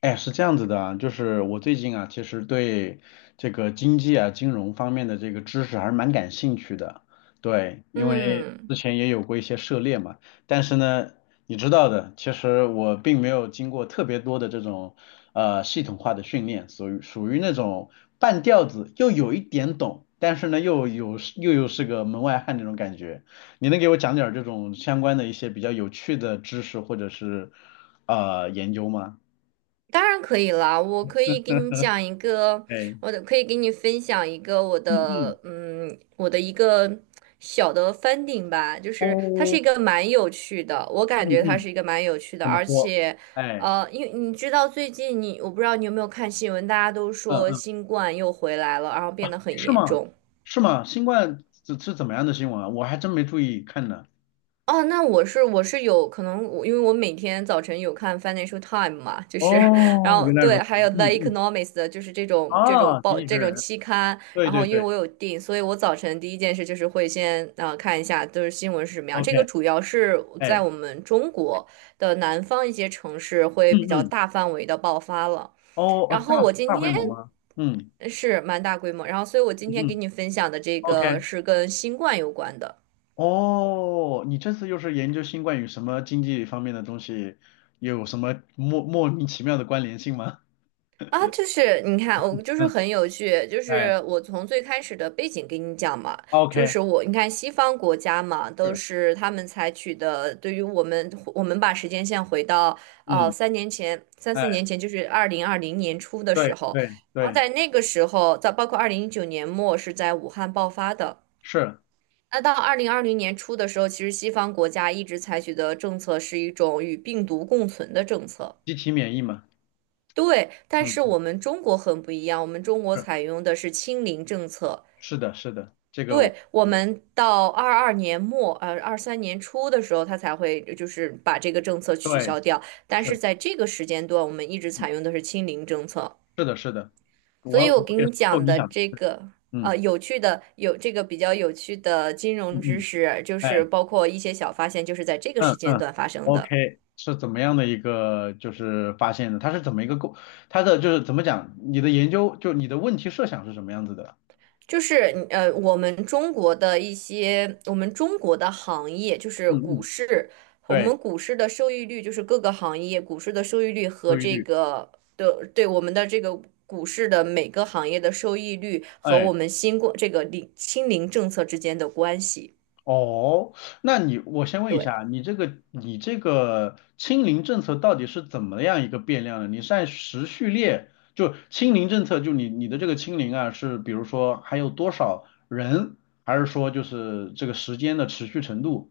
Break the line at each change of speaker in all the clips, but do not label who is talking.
哎，是这样子的啊，就是我最近啊，其实对这个经济啊、金融方面的这个知识还是蛮感兴趣的。对，因为之
嗯，
前也有过一些涉猎嘛，但是呢，你知道的，其实我并没有经过特别多的这种系统化的训练，属于那种半吊子，又有一点懂，但是呢又有又又是个门外汉那种感觉。你能给我讲点儿这种相关的一些比较有趣的知识或者是研究吗？
当然可以啦。我可以给你讲一个，
哎。
我可以给你分享一个
嗯嗯，
我的一个小的翻顶吧。就是它是
哦，
一个蛮有趣的，我
嗯
感觉它
嗯，
是一个蛮有趣的，
怎么
而
说？
且，
哎，
因为你知道最近你，我不知道你有没有看新闻，大家都
嗯
说
嗯，
新冠又回来了，然后变得很
是
严
吗？
重。
是吗？新冠是怎么样的新闻啊？我还真没注意看呢。
哦，那我是有可能我，因为我每天早晨有看 Financial Time 嘛。就是，然
哦，
后
原来如
对，
此。
还有
嗯
The
嗯，
Economist,的就是这种
啊，经
报
济学
这种
人，
期刊。
对
然后
对
因为
对
我有订，所以我早晨第一件事就是会先看一下就是新闻是什么样。这个
，OK，
主要是在
哎，
我们中国的南方一些城市会
嗯
比较
嗯，
大范围的爆发了。
哦啊，
然后
大
我今
大规
天
模吗？嗯
是蛮大规模，然后所以我今
嗯
天给
嗯
你分享的这
，OK，
个是跟新冠有关的。
哦，你这次又是研究新冠与什么经济方面的东西，有什么莫名其妙的关联性吗？
啊，就是你看，我就是
嗯，
很有趣，就
哎
是我从最开始的背景给你讲嘛。就
，OK，
是我你看西方国家嘛，都
是，
是他们采取的，对于我们，我们把时间线回到
嗯。
3年前、三四
哎。
年前，就是二零二零年初的时
对
候。
对
然后
对，
在那个时候，在包括2019年末是在武汉爆发的。
是
那到二零二零年初的时候，其实西方国家一直采取的政策是一种与病毒共存的政策。
机体免疫嘛？
对，但
嗯，
是我们中国很不一样，我们中国
是
采用的是清零政策。
是的，是的，这个我
对，我们到22年末，23年初的时候，它才会就是把这个政策取
对
消掉。但是
是，
在这个时间段，我们一直
嗯，
采用的是清零政策。
是的，是的，
所
我
以
我
我给
也
你
是受
讲
影
的
响的，
这
对
个，
嗯
有趣的有这个比较有趣的金融
嗯
知
嗯，
识，就是
哎，
包括一些小发现，就是在这个时
嗯
间
嗯
段发生的。
，OK，是怎么样的一个就是发现的？它是怎么一个构？它的就是怎么讲？你的研究就你的问题设想是什么样子的？
就是你我们中国的一些，我们中国的行业就是
嗯
股
嗯，
市，我
对，
们股市的收益率就是各个行业股市的收益率和
收益
这
率，
个的对我们的这个股市的每个行业的收益率和
哎。
我们新冠这个清零政策之间的关系。
哦，那你我先问一
对。
下，你这个清零政策到底是怎么样一个变量呢？你是按时序列，就清零政策，就你的这个清零啊，是比如说还有多少人，还是说就是这个时间的持续程度？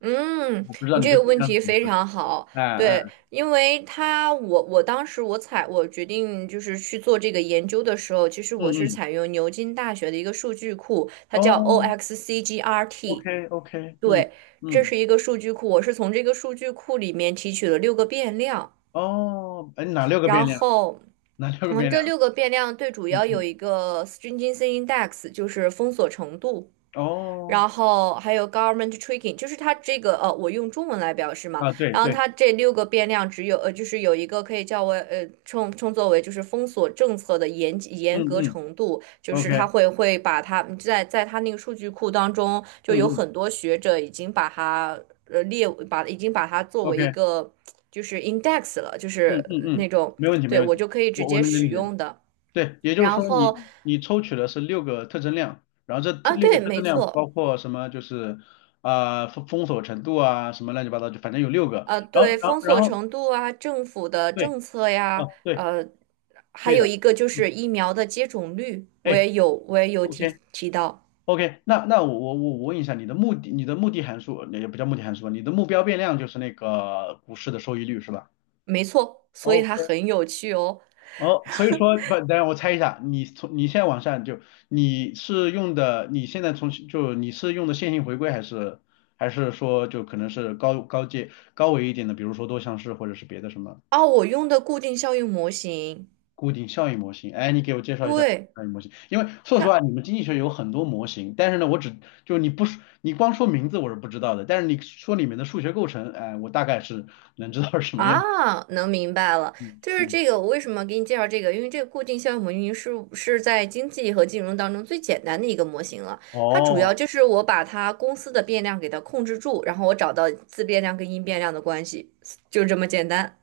嗯，
我不知道
你
你
这
这
个
变
问
量是
题
怎么
非
回事。
常好。
哎哎，
对，因为他我当时我采我决定就是去做这个研究的时候，其实
嗯
我是
嗯，
采用牛津大学的一个数据库，它叫
哦
OXCGRT。
，OK OK，嗯
对，这
嗯，
是一个数据库，我是从这个数据库里面提取了六个变量，
哦，哎，哪六个变
然
量？
后。
哪六个
嗯，
变
这
量？
六个变量最主
嗯
要有
嗯，
一个 stringency index,就是封锁程度。
哦，
然后还有 government tracking,就是它这个我用中文来表示嘛。
啊，对
然后
对，
它这六个变量只有就是有一个可以叫为称作为就是封锁政策的严严
嗯
格
嗯
程度，就
，OK，
是它会把它在它那个数据库当中，就
嗯
有
嗯。
很多学者已经把它列把已经把它作为一
OK，
个就是 index 了，就
嗯嗯
是
嗯，
那种
没问题没
对
问
我
题，
就可以直
我
接
能
使
理解。
用的。
对，也就是
然
说你
后
你抽取的是六个特征量，然后这
啊，
六个
对，
特征
没
量包
错。
括什么？就是啊、封锁程度啊，什么乱七八糟，就反正有六个。然
对，
后然后
封
然
锁
后
程度啊，政府的
对，
政策呀，
哦对
还
对
有
的，
一个就
嗯，
是疫苗的接种率，我
哎
也有，我也有
，OK
提到，
OK，那我问一下你的目的，你的目的函数也不叫目的函数，你的目标变量就是那个股市的收益率是吧
没错，所以它
？OK
很有趣哦。
哦，所以说不，等 下我猜一下，你从你现在往下就你是用的，你现在从就你是用的线性回归还是还是说就可能是高阶高维一点的，比如说多项式或者是别的什么
哦，我用的固定效应模型。
固定效应模型？哎，你给我介绍一下固定
对。
效应模型，因为说实话，
它。
你们经济学有很多模型，但是呢，我只就你不说你光说名字我是不知道的，但是你说里面的数学构成，哎，我大概是能知道是什么样子。
啊，能明白了，
嗯
就是
嗯，
这个。我为什么给你介绍这个？因为这个固定效应模型是在经济和金融当中最简单的一个模型了。它主要
哦
就是我把它公司的变量给它控制住，然后我找到自变量跟因变量的关系，就这么简单。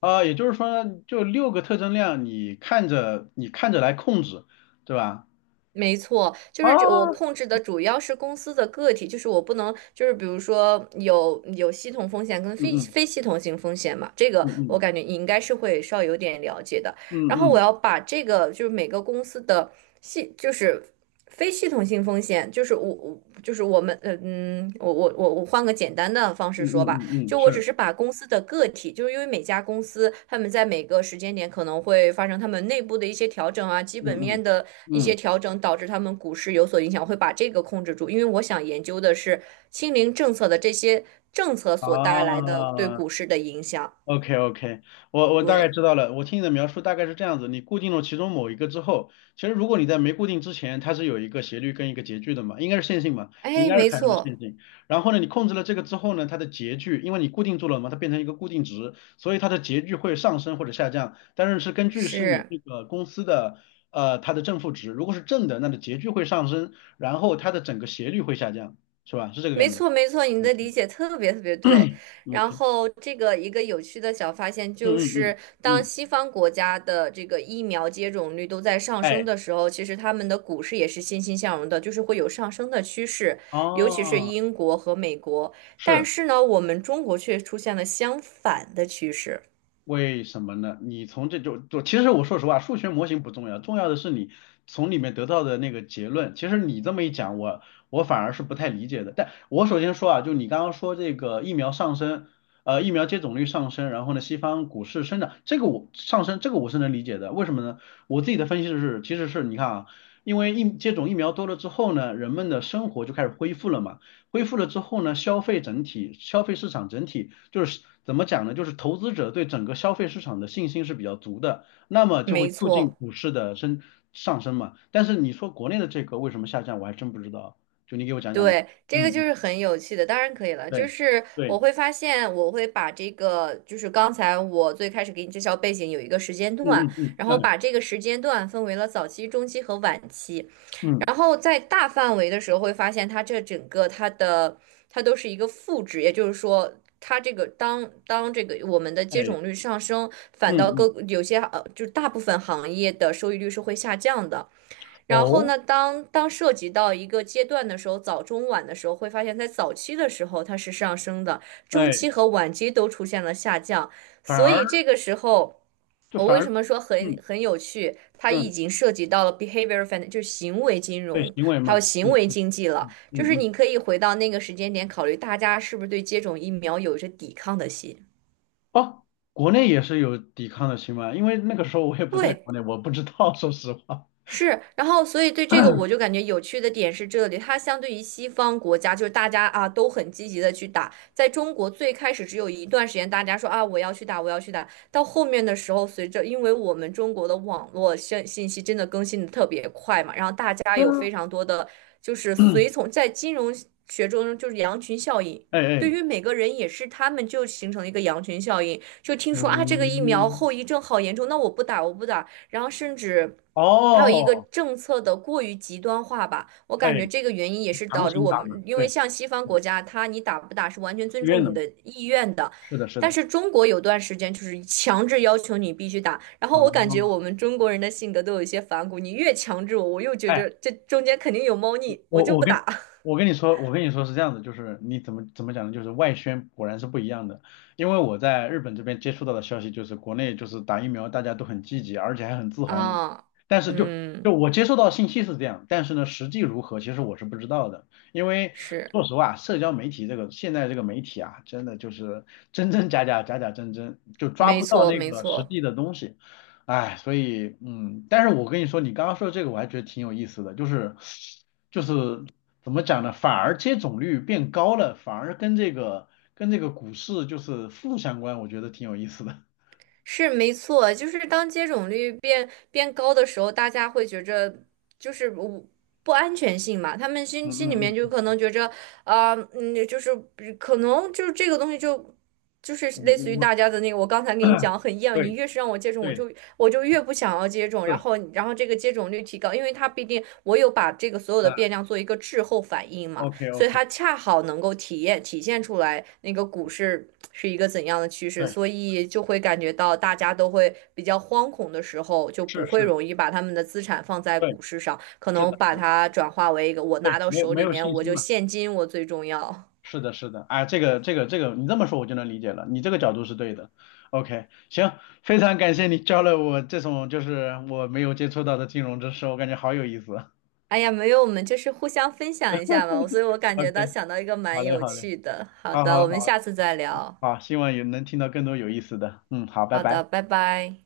啊，也就是说呢就六个特征量，你看着来控制，对吧？
没错，就
啊，
是这我控制的主要是公司的个体，就是我不能，就是比如说有系统风险跟
嗯
非
嗯
非系统性风险嘛，这个
嗯
我
嗯
感觉你应该是会稍微有点了解的。然后我
嗯
要把这个就是每个公司的系就是非系统性风险，就是我就是我们我换个简单的方式
嗯
说
嗯
吧。
嗯嗯，
就我只
是，
是把公司的个体，就是因为每家公司他们在每个时间点可能会发生他们内部的一些调整啊，基
嗯
本
嗯
面的一些
嗯，
调整，导致他们股市有所影响，会把这个控制住。因为我想研究的是清零政策的这些政策所带来
啊，
的对股市的影响。
OK OK，我大概
对，
知道了。我听你的描述大概是这样子：你固定了其中某一个之后，其实如果你在没固定之前，它是有一个斜率跟一个截距的嘛，应该是线性嘛，你应
哎，
该是
没
采用的线
错，
性。然后呢，你控制了这个之后呢，它的截距，因为你固定住了嘛，它变成一个固定值，所以它的截距会上升或者下降，但是是根据是你
是。
这个公司的它的正负值，如果是正的，那的截距会上升，然后它的整个斜率会下降，是吧？是这个
没
感觉。
错，没错，你的理
嗯
解特别特别对。然
，OK，
后，这个一个有趣的小发现就
嗯嗯嗯
是，当
嗯，
西方国家的这个疫苗接种率都在上升
哎，
的时候，其实他们的股市也是欣欣向荣的，就是会有上升的趋势，尤其是
哦。
英国和美国。但
是
是呢，我们中国却出现了相反的趋势。
为什么呢？你从这就其实我说实话，数学模型不重要，重要的是你从里面得到的那个结论。其实你这么一讲，我反而是不太理解的。但我首先说啊，就你刚刚说这个疫苗上升，疫苗接种率上升，然后呢，西方股市生长，这个我上升，这个我是能理解的。为什么呢？我自己的分析是，其实是你看啊，因为接种疫苗多了之后呢，人们的生活就开始恢复了嘛。恢复了之后呢，消费市场整体就是怎么讲呢？就是投资者对整个消费市场的信心是比较足的，那么就会
没
促进
错。
股市的上升嘛。但是你说国内的这个为什么下降，我还真不知道，就你给我讲讲呗。
对，这个就
嗯，
是很有趣的，当然可以了。就
对
是
对，
我会发现，我会把这个，就是刚才我最开始给你介绍背景有一个时间
嗯
段，
嗯嗯，
然后
哎
把这个时间段分为了早期、中期和晚期。
嗯
然后在大范围的时候，会发现它这整个它的它都是一个负值，也就是说，它这个当这个我们的接
哎
种率上升，
嗯
反倒各
嗯
有些就大部分行业的收益率是会下降的。然后
哦
呢，当涉及到一个阶段的时候，早中晚的时候，会发现在早期的时候它是上升的，中
哎，
期和晚期都出现了下降，
反
所以
而
这个时候。
就
我
反
为什
而
么说很
嗯
很有趣？它已
嗯
经涉及到了 behavior finance,就是行为金
对
融，
行为
还有
嘛，
行
嗯
为经济了。就
嗯
是
嗯。
你可以回到那个时间点，考虑大家是不是对接种疫苗有着抵抗的心。
哦，国内也是有抵抗的新闻，因为那个时候我也不在
对。
国内，我不知道，说实话。
是，然后所以对这个我就 感觉有趣的点是这里，它相对于西方国家，就是大家啊都很积极的去打，在中国最开始只有一段时间大家说啊我要去打，我要去打，到后面的时候，随着因为我们中国的网络信息真的更新的特别快嘛，然后大家
对
有
啊，
非常多的就是随 从，在金融学中就是羊群效应。
哎
对
哎，
于每个人也是，他们就形成了一个羊群效应，就听说啊，这个疫苗
嗯，
后遗症好严重，那我不打，我不打，然后甚至还有一个
哦，
政策的过于极端化吧，我感
哎，
觉这个原因也是
强
导致
行
我
打嘛，
们，因为
对，
像西方国家，它你打不打是完全尊
自愿
重
的
你
嘛，
的意愿的，
是的，是
但
的，
是中国有段时间就是强制要求你必须打，然后我感觉我
啊、
们中国人的性格都有一些反骨，你越强制我，我又觉
哎
着这中间肯定有猫腻，我
我
就
我
不
跟
打。
我跟你说，我跟你说是这样子，就是你怎么讲呢？就是外宣果然是不一样的，因为我在日本这边接触到的消息就是，国内就是打疫苗大家都很积极，而且还很自 豪呢。
啊，
但是就
嗯，
我接受到的信息是这样，但是呢，实际如何其实我是不知道的，因为
是，
说实话，社交媒体这个现在这个媒体啊，真的就是真真假假，假假真真，就抓
没
不到
错，
那
没
个实
错。
际的东西。哎，所以嗯，但是我跟你说，你刚刚说的这个我还觉得挺有意思的，就是怎么讲呢？反而接种率变高了，反而跟这个股市就是负相关，我觉得挺有意思的。
是没错，就是当接种率变高的时候，大家会觉着就是不安全性嘛，他们
嗯
心里
嗯
面就
嗯
可能觉着就是可能就是这个东西就是
嗯，
类似于
我
大家的那个，我刚才跟你 讲很厌恶，你
对
越是让我接种，我
对
就我就越不想要接种，然
是，
后然后这个接种率提高，因为它毕竟我有把这个所有的
啊
变量做一个滞后反应嘛。
，OK
所以
OK，
它恰好能够体现出来那个股市是一个怎样的趋势，
对，
所以就会感觉到大家都会比较惶恐的时候，就
是
不会
是，
容易把他们的资产放在
对，
股市上，可
是
能
的
把
是的，
它转化为一个我
对，
拿到
没有
手
没
里
有
面
信
我
心
就
嘛。
现金我最重要。
是的，是的，哎，这个，你这么说我就能理解了，你这个角度是对的。OK，行，非常感谢你教了我这种就是我没有接触到的金融知识，我感觉好有意思。
哎呀，没有，我们就是互相分享一下嘛，所以我感觉
OK，
到想到一个
好
蛮
嘞，
有
好嘞，
趣的。好
好
的，
好
我们
好
下次再聊。
好，希望也能听到更多有意思的。嗯，好，拜
好
拜。
的，拜拜。